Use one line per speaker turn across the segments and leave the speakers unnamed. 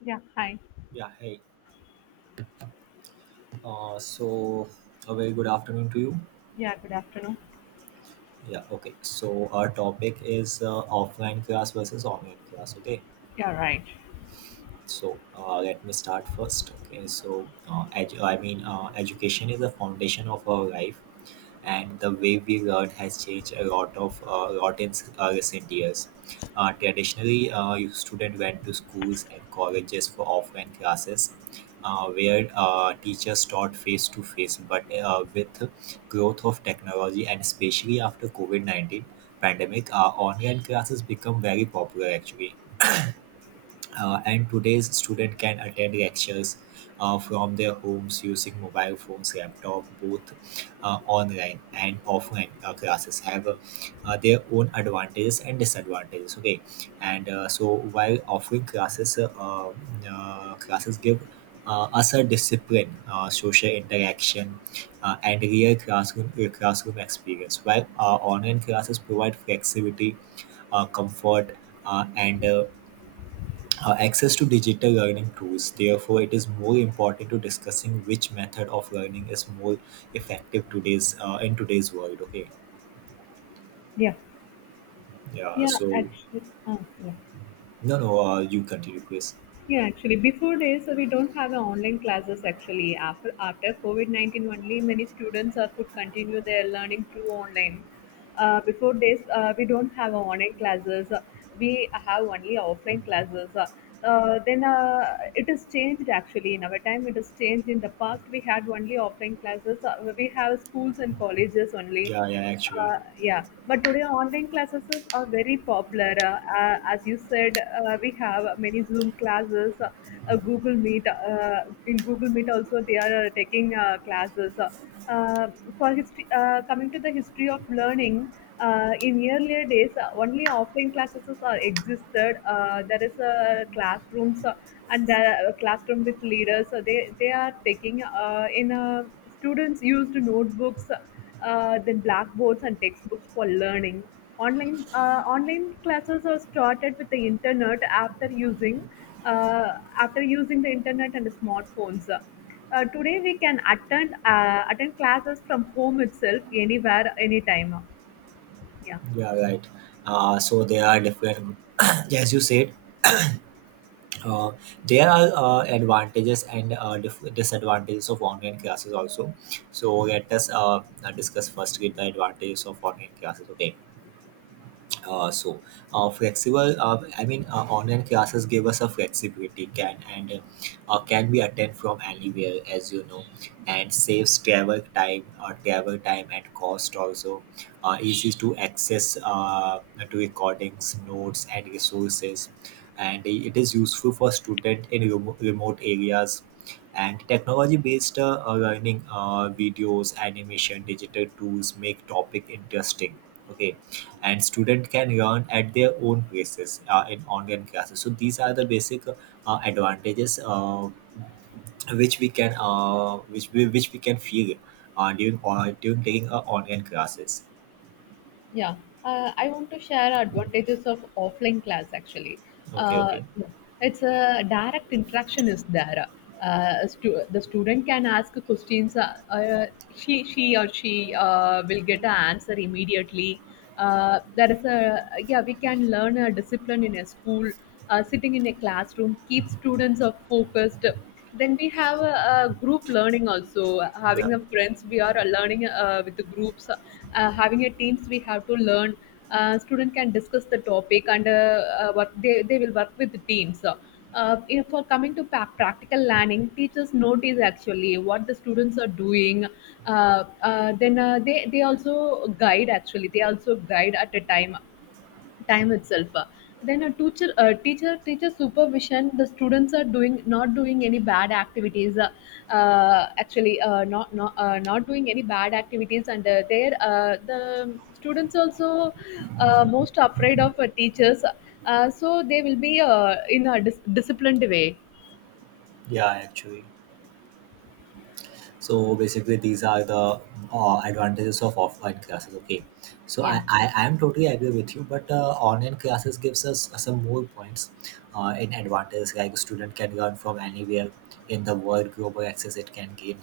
Yeah, hi.
Yeah, hey. Uh, so, a very good afternoon to you.
Yeah, good afternoon.
Yeah, okay. So our topic is offline class versus online class. Okay.
Yeah, right.
So, let me start first. Okay. Education is the foundation of our life, and the way we learn has changed a lot in recent years. Traditionally, you student went to schools and colleges for offline classes, where teachers taught face to face. But with growth of technology and especially after COVID 19 pandemic, online classes become very popular actually. And today's student can attend lectures from their homes using mobile phones, laptop. Both online and offline classes have their own advantages and disadvantages, okay, and so while offering classes give us a discipline, social interaction, and real classroom experience, while online classes provide flexibility, comfort, and access to digital learning tools. Therefore it is more important to discussing which method of learning is more effective today's in today's world. Okay,
Yeah,
yeah,
yeah,
so.
actually, uh, yeah.
No, no, you continue please.
Yeah, actually, before this, we don't have a online classes actually. After COVID-19, only many students are could continue their learning through online. Before this, we don't have a online classes. We have only offline classes. Then it is changed actually. In our time, it is changed. In the past, we had only offline classes. We have schools and colleges only.
Yeah, yeah, actually.
Yeah, but today online classes are very popular. As you said, we have many Zoom classes, Google Meet. In Google Meet also, they are taking classes. Uh, Coming to the history of learning, in earlier days, only offline classes are existed. There is classrooms, and there are classroom with leaders. So they are taking in, students used notebooks, then blackboards and textbooks for learning. Online classes are started with the internet uh, after using the internet and the smartphones. Today we can attend classes from home itself, anywhere, anytime. Yeah.
Yeah, right. So there are different as you said, uh, there are advantages and disadvantages of online classes also, so let us discuss first with the advantages of online classes. Okay. Uh, so flexible, I mean, online classes give us a flexibility, can and can be attend from anywhere, as you know, and saves travel time, or travel time and cost also. Easy to access to recordings, notes and resources, and it is useful for student in remote areas. And technology based learning, videos, animation, digital tools make topic interesting. Okay. And student can learn at their own paces in online classes. So these are the basic advantages which we which we can feel during during taking online classes.
Yeah, I want to share advantages of offline class actually.
Okay,
Uh,
okay.
it's a direct interaction is there. The student can ask questions. She will get an answer immediately. There is a Yeah, we can learn a discipline in a school, sitting in a classroom, keep students are focused. Then we have a group learning also, having
Yeah,
the friends we are learning with the groups, having a teams we have to learn. Student can discuss the topic, and what they will work with the teams. You for Coming to practical learning, teachers notice actually what the students are doing. Then they also guide actually. They also guide at a time itself. Then a teacher, teacher supervision, the students are doing not doing any bad activities. Uh, uh, actually uh, not not, uh, not doing any bad activities. And there, the students also most afraid of teachers, so they will be in a disciplined way.
yeah, actually. So basically these are the advantages of offline classes, okay. so i
Yeah,
i i am totally agree with you, but online classes gives us some more points in advantages. Like student can learn from anywhere in the world, global access it can gain,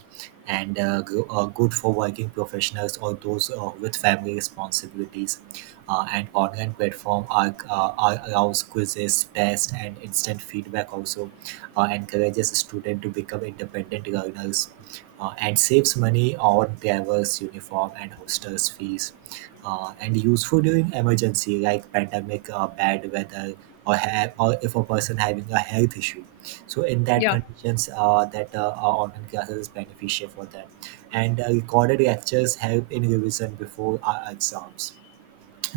and good for working professionals or those with family responsibilities, and online platform are allows quizzes, tests and instant feedback also. Encourages students to become independent learners, and saves money on drivers' uniform and hostels' fees. And useful during emergency like pandemic, bad weather, or if a person having a health issue. So in that
yeah.
conditions, that our online classes is beneficial for them. And recorded lectures help in revision before our exams,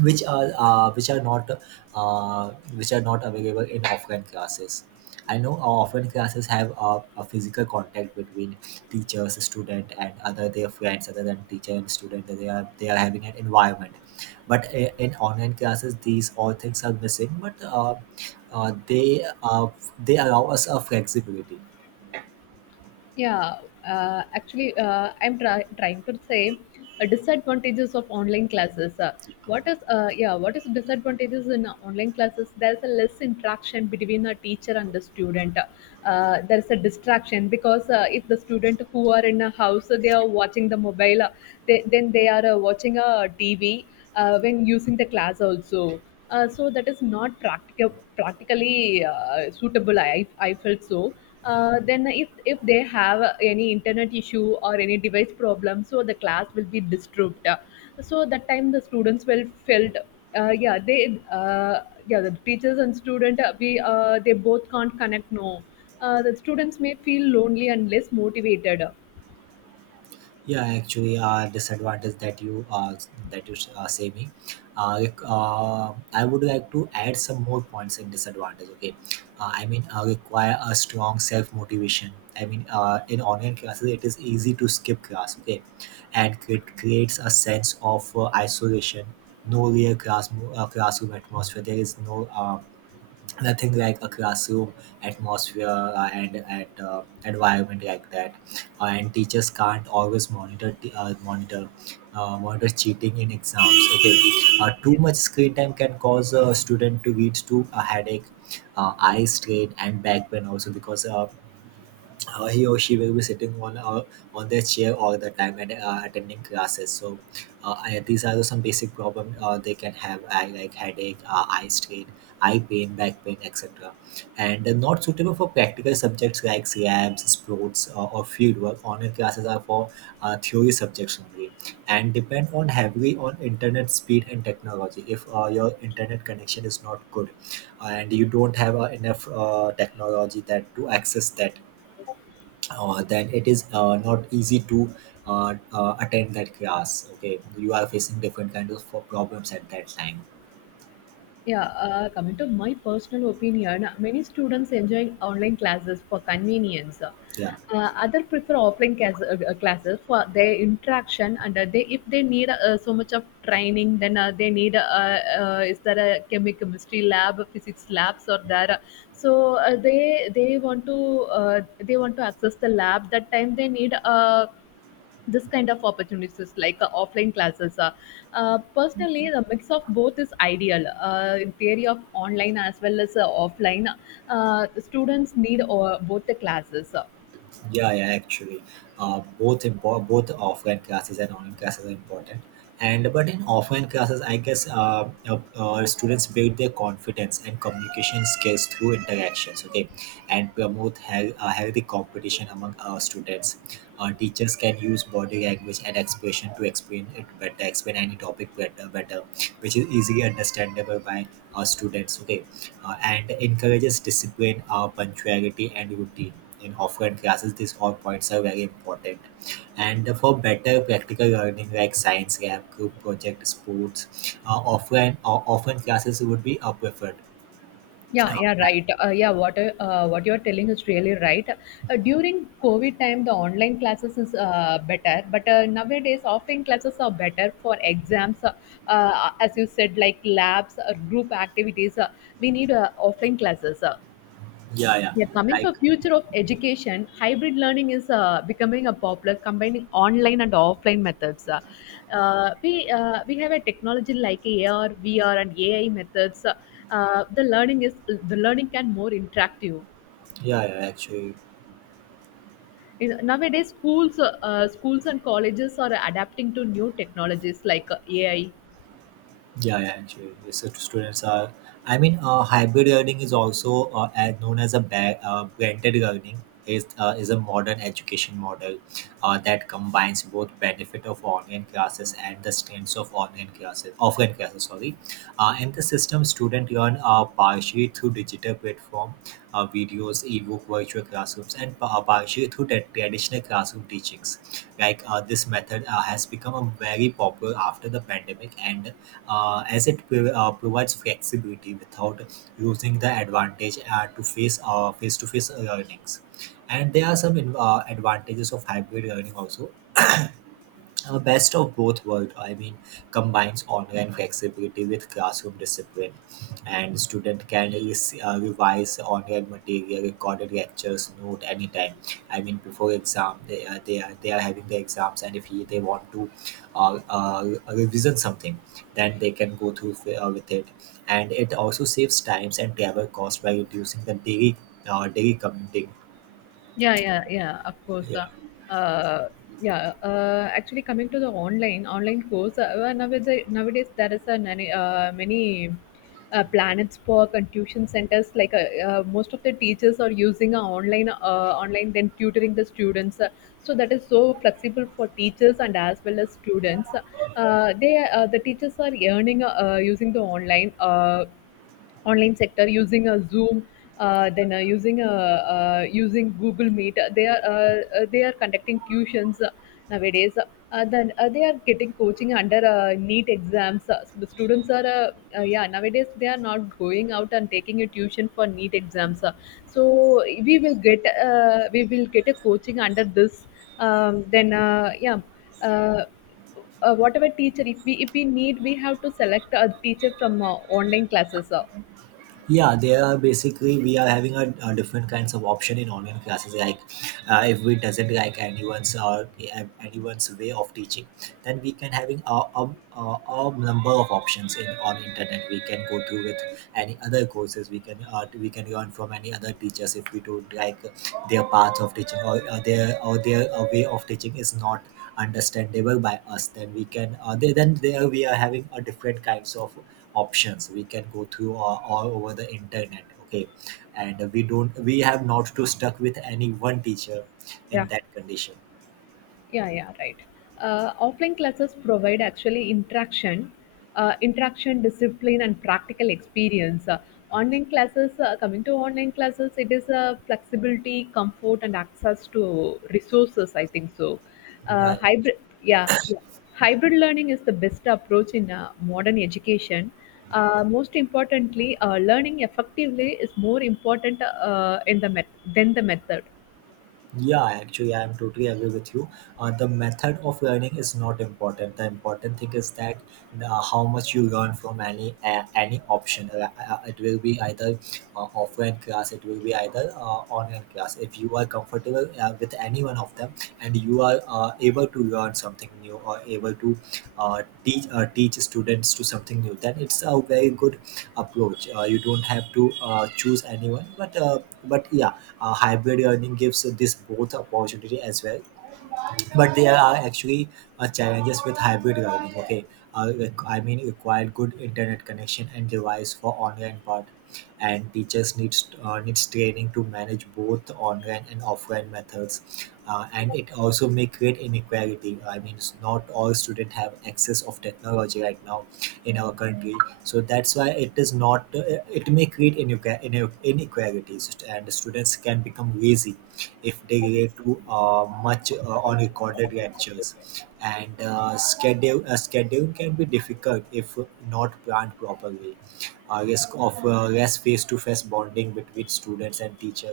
which are uh, which are not which are not available in offline classes. I know our offline classes have a physical contact between teachers, student, and other their friends, other than teacher and student. That they are having an environment, but in online classes, these all things are missing. But uh, they uh, they allow us a flexibility.
Yeah, actually, I'm trying to say disadvantages of online classes. What is, yeah? What is disadvantages in online classes? There's a less interaction between a teacher and the student. There's a distraction because if the student who are in a house, they are watching the mobile. Then they are watching a TV when using the class also. So that is not practically suitable, I felt so. Then if they have any internet issue or any device problem, so the class will be disturbed. So that time the students will felt. uh, yeah they uh, yeah, the teachers and student, we they both can't connect, no. The students may feel lonely and less motivated.
Yeah, actually, disadvantage that you say me. Like, I would like to add some more points in disadvantage. Okay, I mean, require a strong self motivation. I mean, in online classes, it is easy to skip class. Okay, and it creates a sense of isolation. No real classroom atmosphere. There is no nothing like a classroom atmosphere and at environment like that, and teachers can't always monitor t- monitor monitor cheating in exams. Okay. Too much screen time can cause a student to lead to a headache, eye strain and back pain also, because he or she will be sitting on their chair all the time and attending classes. So these are the some basic problem they can have, I, like headache, eye strain, eye pain, back pain, etc. And not suitable for practical subjects like labs, sports, or fieldwork. Online classes are for theory subjects only, and depend on heavily on internet speed and technology. If your internet connection is not good, and you don't have enough technology that to access that, then it is not easy to attend that class. Okay, you are facing different kind of problems at that time.
Yeah, coming to my personal opinion, many students enjoy online classes for convenience.
Yeah.
Other prefer offline classes for their interaction, and they, if they need so much of training, then they need, is there a chemistry lab, physics labs, or there. So they want to access the lab. That time they need a this kind of opportunities, like offline classes. Uh, Personally, the mix of both is ideal, in theory of online as well as offline. The students need both the classes.
Yeah, yeah, actually, both offline classes and online classes are important. And but in offline classes, I guess students build their confidence and communication skills through interactions. Okay, and promote healthy competition among our students. Teachers can use body language and expression to explain it better, explain any topic better, which is easily understandable by our students. Okay, and encourages discipline, punctuality, and routine. In offline classes, these all points are very important. And for better practical learning like science lab, group project, sports, offline classes would be preferred.
Yeah,
Uh,
yeah, right. Yeah, what you're telling is really right. During covid time, the online classes is better, but nowadays offline classes are better for exams. Uh, uh, as you said, like labs or group activities, we need offline classes.
yeah, yeah,
Yeah, coming
like.
for future of education, hybrid learning is becoming a popular, combining online and offline methods. We have a technology like AR, VR, and AI methods. The learning can more interactive.
Yeah, yeah, actually.
Nowadays, schools and colleges are adapting to new technologies, like AI.
Yeah, yeah, actually, these students are. I mean, hybrid learning is also as known as a blended learning. Is a modern education model that combines both benefit of online classes and the strengths of online classes, offline classes. Sorry, in the system, student learn partially through digital platform, videos, ebook, virtual classrooms, and partially through the traditional classroom teachings. Like this method has become a very popular after the pandemic, and as it provides flexibility without losing the advantage to face-to-face learnings. And there are some advantages of hybrid learning also. The best of both worlds, I mean, combines online flexibility with classroom discipline, and student can revise online material, recorded lectures, note anytime. I mean, before exam, they are having the exams, and if he, they want to revision something, then they can go through with it. And it also saves times and travel costs by reducing the daily daily commuting.
Yeah, yeah, yeah, of course.
Yeah,
Uh, yeah, actually, coming to the online course, well, nowadays there is a many planets for and tuition centers. Like, most of the teachers are using a online, then tutoring the students. So that is so flexible for teachers and as well as students. The teachers are earning using the online. Online sector using a zoom, then using google meet. They are conducting tuitions nowadays, then they are getting coaching under neat exams, the students are. Uh, yeah, nowadays they are not going out and taking a tuition for NEET exams, so we will get we will get a coaching under this. Then yeah, uh, whatever teacher, if we need, we have to select a teacher from online classes.
yeah, there are basically we are having a different kinds of option in online classes. Like if we doesn't like anyone's or anyone's way of teaching, then we can having a number of options in on internet. We can go through with any other courses, we can learn from any other teachers. If we don't like their path of teaching, or their way of teaching is not understandable by us, then there we are having a different kinds of options we can go through all over the internet. Okay, and we have not to stuck with any one teacher in
Yeah,
that condition.
yeah, yeah, right. Offline classes provide actually interaction, discipline, and practical experience. Coming to online classes, it is flexibility, comfort, and access to resources. I think so.
Yeah.
Uh, hybrid, yeah, yeah. Hybrid learning is the best approach in modern education. Most importantly, learning effectively is more important than the method.
Yeah, actually, I'm totally agree with you. The method of learning is not important. The important thing is that how much you learn from any option. It will be either offline class, it will be either online class. If you are comfortable with any one of them, and you are able to learn something new or able to teach students to something new, then it's a very good approach. You don't have to choose anyone, but but yeah, hybrid learning gives this both opportunity as well, but there are actually challenges with hybrid learning. Okay I mean require good internet connection and device for online part, and teachers needs training to manage both online and offline methods, and it also may create inequality. I mean not all students have access of technology right now in our country. So that's why it is not. It may create inequalities and students can become lazy if they relate to much on recorded lectures, and schedule scheduling can be difficult if not planned properly. Risk of less face-to-face bonding between students and teacher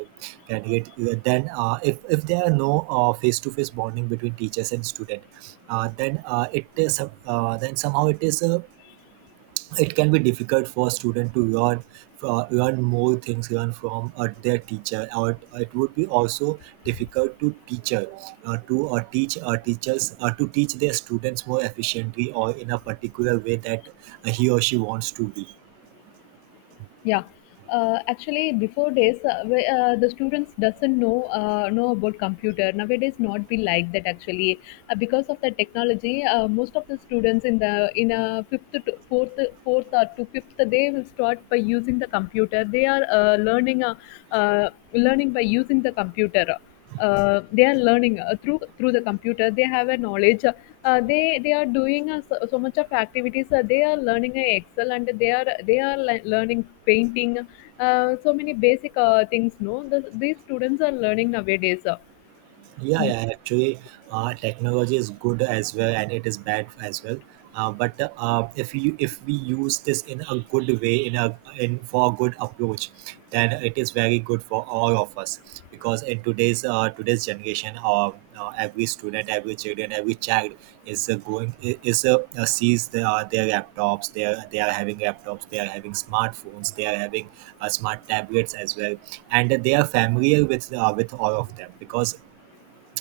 can get then if there are no face-to-face bonding between teachers and student, then it is then somehow it is it can be difficult for a student to learn, learn more things, learn from their teacher. Or it would be also difficult to teacher, to teach, teachers to teach their students more efficiently or in a particular way that he or she wants to be.
Yeah, actually, before days, the students doesn't know about computer. Nowadays, not be like that actually, because of the technology. Most of the students in a fifth to fourth or to fifth, they will start by using the computer. They are learning by using the computer. They are learning through the computer. They have a knowledge. They are doing so, so much of activities. They are learning excel, and learning painting. So many basic things, no, these students are learning nowadays. Uh.
Yeah,
Yeah.
yeah, actually, technology is good as well, and it is bad as well. But if you if we use this in a good way, in a in for a good approach, then it is very good for all of us. Because in today's generation, every student, every children, every child is sees the, their laptops. They are having laptops. They are having smartphones. They are having smart tablets as well, and they are familiar with all of them because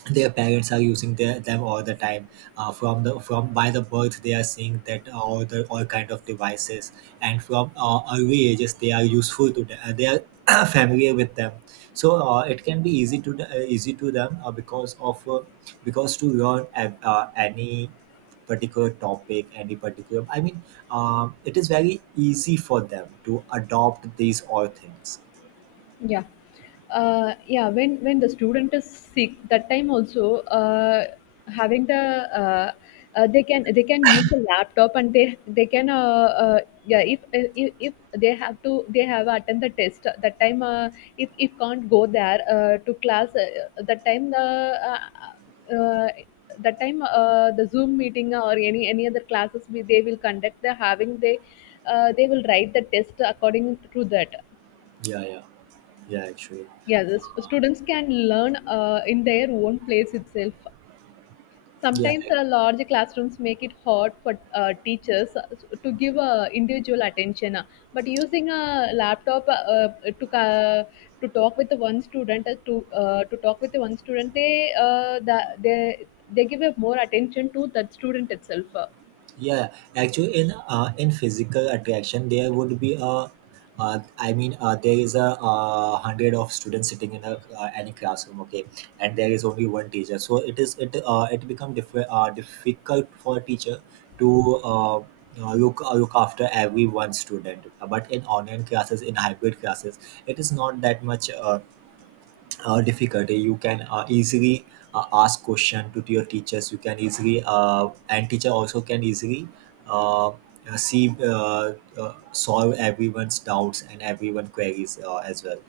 their parents are using their, them all the time. From the from by the birth they are seeing that all the all kind of devices, and from early ages they are useful to them, they are familiar with them. So it can be easy to easy to them because to learn any particular topic, any particular, I mean, it is very easy for them to adopt these all things.
Yeah. When the student is sick, that time also, having the, uh, they can use a laptop, and they can. Yeah, if they have to they have attend the test that time, if can't go there to class, uh, that time, the Zoom meeting or any other classes, they will conduct the, having they will write the test according to that.
Yeah, yeah. Yeah, actually.
Yeah, the students can learn in their own place itself.
Yeah.
Sometimes, large classrooms make it hard for teachers to give individual attention. But using a laptop, to ca- to talk with the one student, to talk with the one student, they the, they give a more attention to that student itself.
Yeah, actually, in physical attraction, there would be a, I mean, there is a hundred of students sitting in a any classroom, okay, and there is only one teacher. So it is it become difficult for a teacher to look, look after every one student. But in online classes, in hybrid classes, it is not that much. Difficulty, you can easily ask question to your teachers. You can easily and teacher also can easily see solve everyone's doubts and everyone queries as well.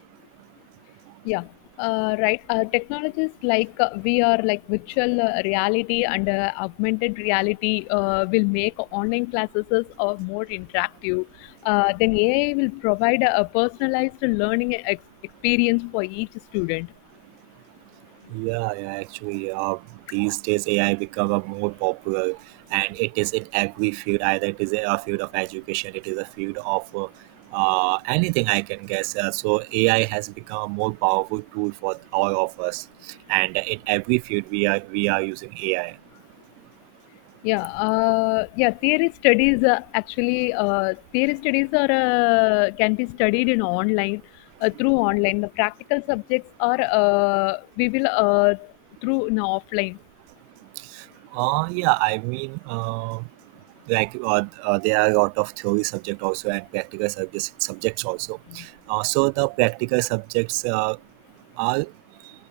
Yeah. Right. Technologies like VR, like virtual reality and augmented reality, will make online classes more interactive. Then AI will provide a personalized learning experience for each student.
Yeah, yeah, actually, these days AI become a more popular, and it is in every field. Either it is a field of education, it is a field of anything I can guess. So AI has become a more powerful tool for all of us, and in every field we are using AI.
Yeah, yeah. Theory studies are, can be studied in online, through online. The practical subjects are, we will through in offline.
Yeah, I mean, like there are a lot of theory subject also and practical subjects also. So the practical subjects are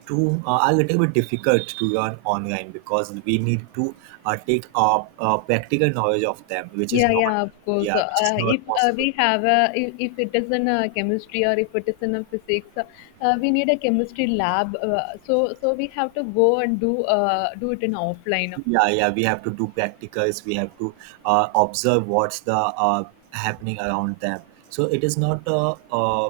to are a little bit difficult to learn online because we need to take a practical knowledge of them, which is
Yeah,
not
yeah, of course.
yeah, which is not possible.
If it is in a chemistry or if it is in a physics, we need a chemistry lab. So we have to go and do it in offline.
Yeah, yeah, we have to do practicals. We have to observe what's the uh, happening around them. So it is not uh, uh,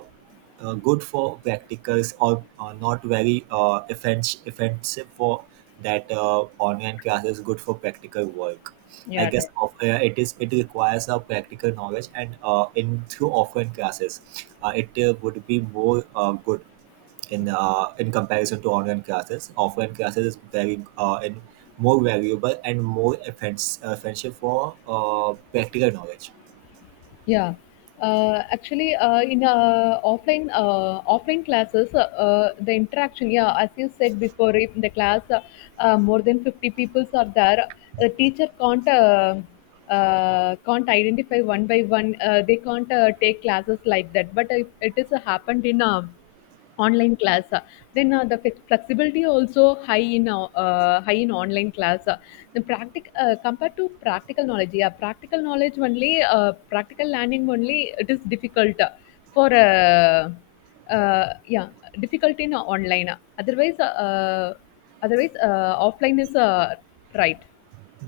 uh, good for practicals or not very offensive for that. Online class is good for practical work, I
Yeah,
guess.
right.
It is it requires a practical knowledge, and in through offline classes, it would be more good in comparison to online classes. Offline classes is very in more valuable and more offensive for practical knowledge.
Yeah, actually, in offline classes, the interaction. Yeah, as you said before, if in the class, more than 50 peoples are there, the teacher can't identify one by one. They can't take classes like that. But if it is happened in online class, then the flexibility also high in online class. The practic Compared to practical knowledge, yeah, practical learning only, it is difficult. For, yeah, difficult in online. otherwise uh, uh, Otherwise, offline is, right.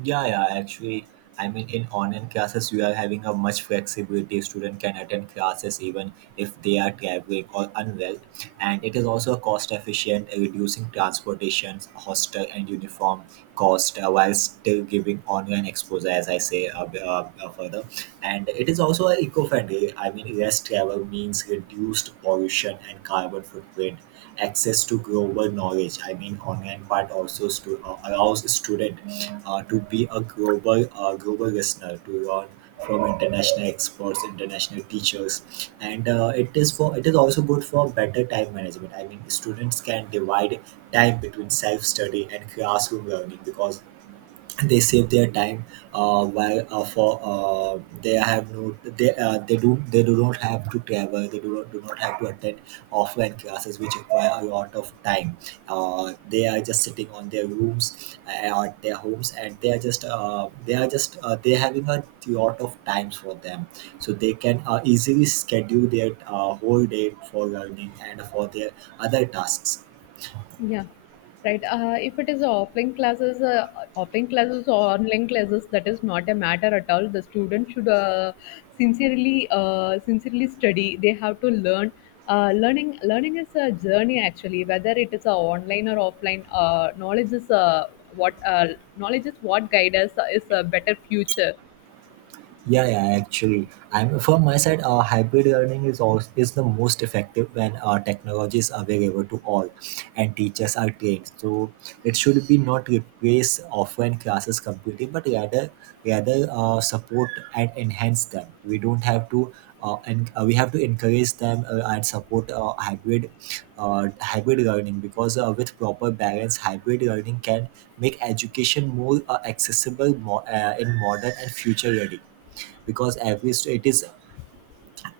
Yeah, yeah, actually, I mean, in online classes, you are having a much flexibility. Student can attend classes even if they are traveling or unwell, and it is also cost efficient, reducing transportation, hostel, and uniform cost, while still giving online exposure, as I say further. And it is also eco-friendly. I mean, less travel means reduced pollution and carbon footprint, access to global knowledge. I mean, online part also allows student to be a global, global listener to learn from international experts, international teachers. And it is for it is also good for better time management. I mean, students can divide time between self study and classroom learning, because they save their time while for they have no they they do not have to travel, they do not have to attend offline classes which require a lot of time. They are just sitting on their rooms at their homes, and they are just they are having a lot of times for them. So they can easily schedule their whole day for learning and for their other tasks.
Yeah, right. If it is a offline classes or online classes, that is not a matter at all. The student should sincerely study. They have to learn. Learning is a journey actually. Whether it is online or offline, what uh, knowledge is what guide us, is a better future.
Yeah, yeah, actually, I'm from my side. Hybrid learning is also is the most effective when technology is available to all, and teachers are trained. So it should be not replace offline classes completely, but rather support and enhance them. We don't have to and we have to encourage them and support hybrid learning, because with proper balance, hybrid learning can make education more accessible, more in modern and future ready, because every state is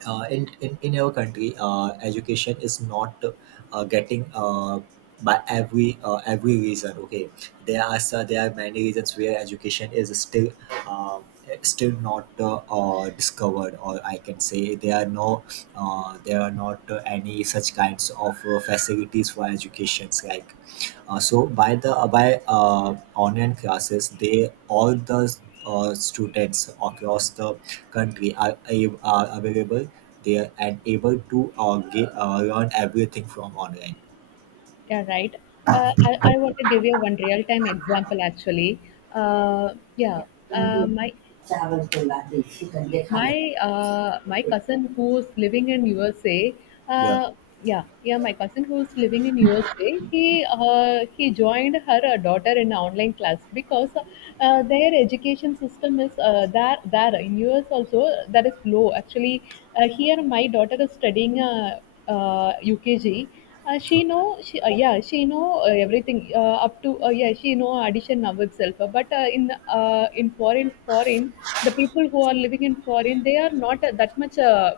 in our country, education is not getting by every reason, okay. There are there are many reasons where education is still uh, still not discovered, or I can say there are no there are not any such kinds of facilities for educations, like, so by the by online classes, they all the students across the country are, are available there and able to get, learn everything from online.
Yeah, right. I want to give you one real time example actually. Uh, yeah, uh, my my cousin who's living in USA,
Yeah.
uh, yeah, yeah, my cousin who's living in USA, he joined her daughter in online class, because their education system is, there in US also, that is low. Actually, here my daughter is studying UKG. She know she Yeah, she know everything up to. Yeah, she know addition now itself. But in foreign. The people who are living in foreign, they are not that much uh,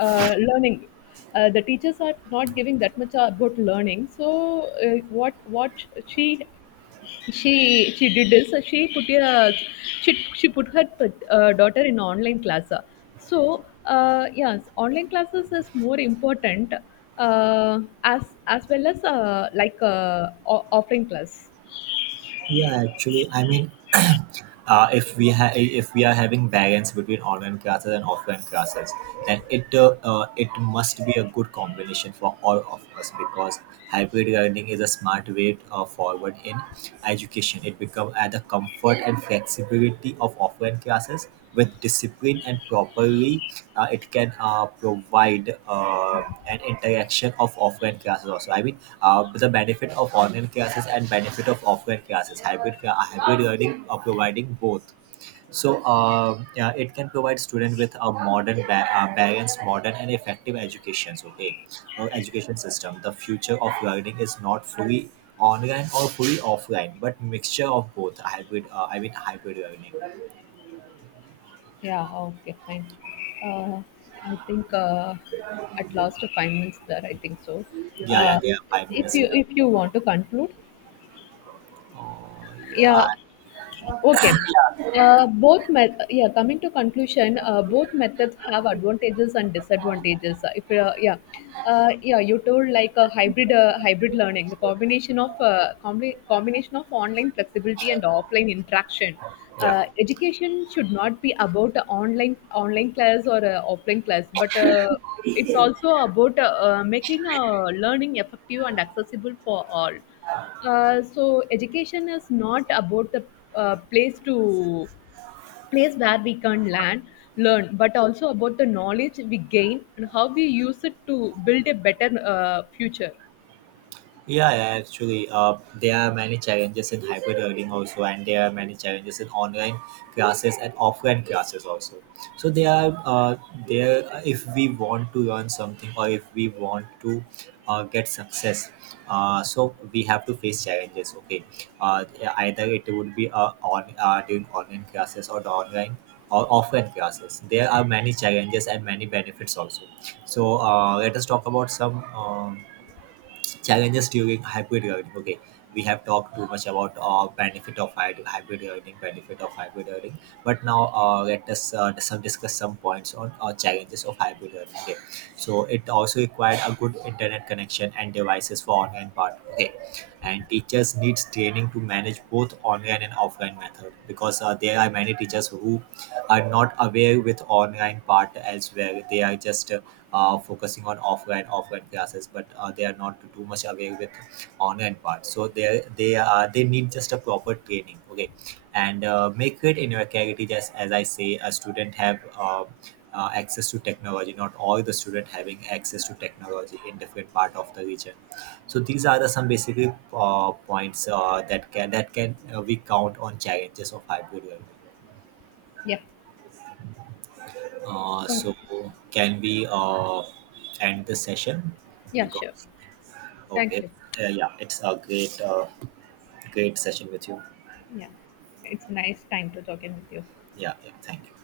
uh, learning. The teachers are not giving that much about learning. So what she did is, she, she put her daughter in online class. So, yes, online classes is more important, as well as, like, offline class.
Yeah, actually, I mean, if we are having balance between online classes and offline classes, then it must be a good combination for all of us, because hybrid learning is a smart way forward in education. It becomes at the comfort and flexibility of offline classes with discipline and properly, it can provide an interaction of offline classes also. I mean, the benefit of online classes and benefit of offline classes, hybrid hybrid learning are providing both. So yeah, it can provide student with a modern balanced, modern and effective educations, okay, or education system. The future of learning is not fully online or fully offline, but mixture of both, hybrid, I mean hybrid learning.
Yeah, okay, fine. Uh, I think at last, 5 minutes there, I think so.
Yeah, yeah,
Uh,
they are five
if
minutes
you
left.
if you want to conclude,
Yeah,
yeah. Okay. Yeah, coming to conclusion, both methods have advantages and disadvantages. If yeah Yeah, you told like a hybrid learning, the combination of combination of online flexibility and offline interaction.
yeah.
Education should not be about online class or offline class, but it's also about making learning effective and accessible for all. So education is not about the, uh, place to place where we can learn, but also about the knowledge we gain and how we use it to build a better future.
Yeah, yeah, actually, there are many challenges in hybrid learning also, and there are many challenges in online classes and offline classes also. So there are there if we want to learn something, or if we want to get success, so we have to face challenges. Okay, uh, either it would be on during online classes, or the online or offline classes. There are many challenges and many benefits also. So let us talk about some. Challenges during hybrid learning, okay. We have talked too much about benefit of hybrid learning, benefit of hybrid learning, but now let us some discuss some points on challenges of hybrid learning, okay. So it also required a good internet connection and devices for online part, okay, and teachers needs training to manage both online and offline method, because there are many teachers who are not aware with online part as well. They are just focusing on offline classes, but they are not too much aware with online part, so they need just a proper training, okay. And make it in your clarity, just as I say, a student have access to technology. Not all the student having access to technology in different part of the region. So these are the some basically points that can that can we count on challenges of hybrid learning.
Yeah.
uh, so
Okay.
can we end the session,
Yeah, sure.
because
Thank
Okay.
you.
Yeah, it's a great, great session with you.
Yeah. It's a nice time to talking with you.
Yeah, yeah. Thank you.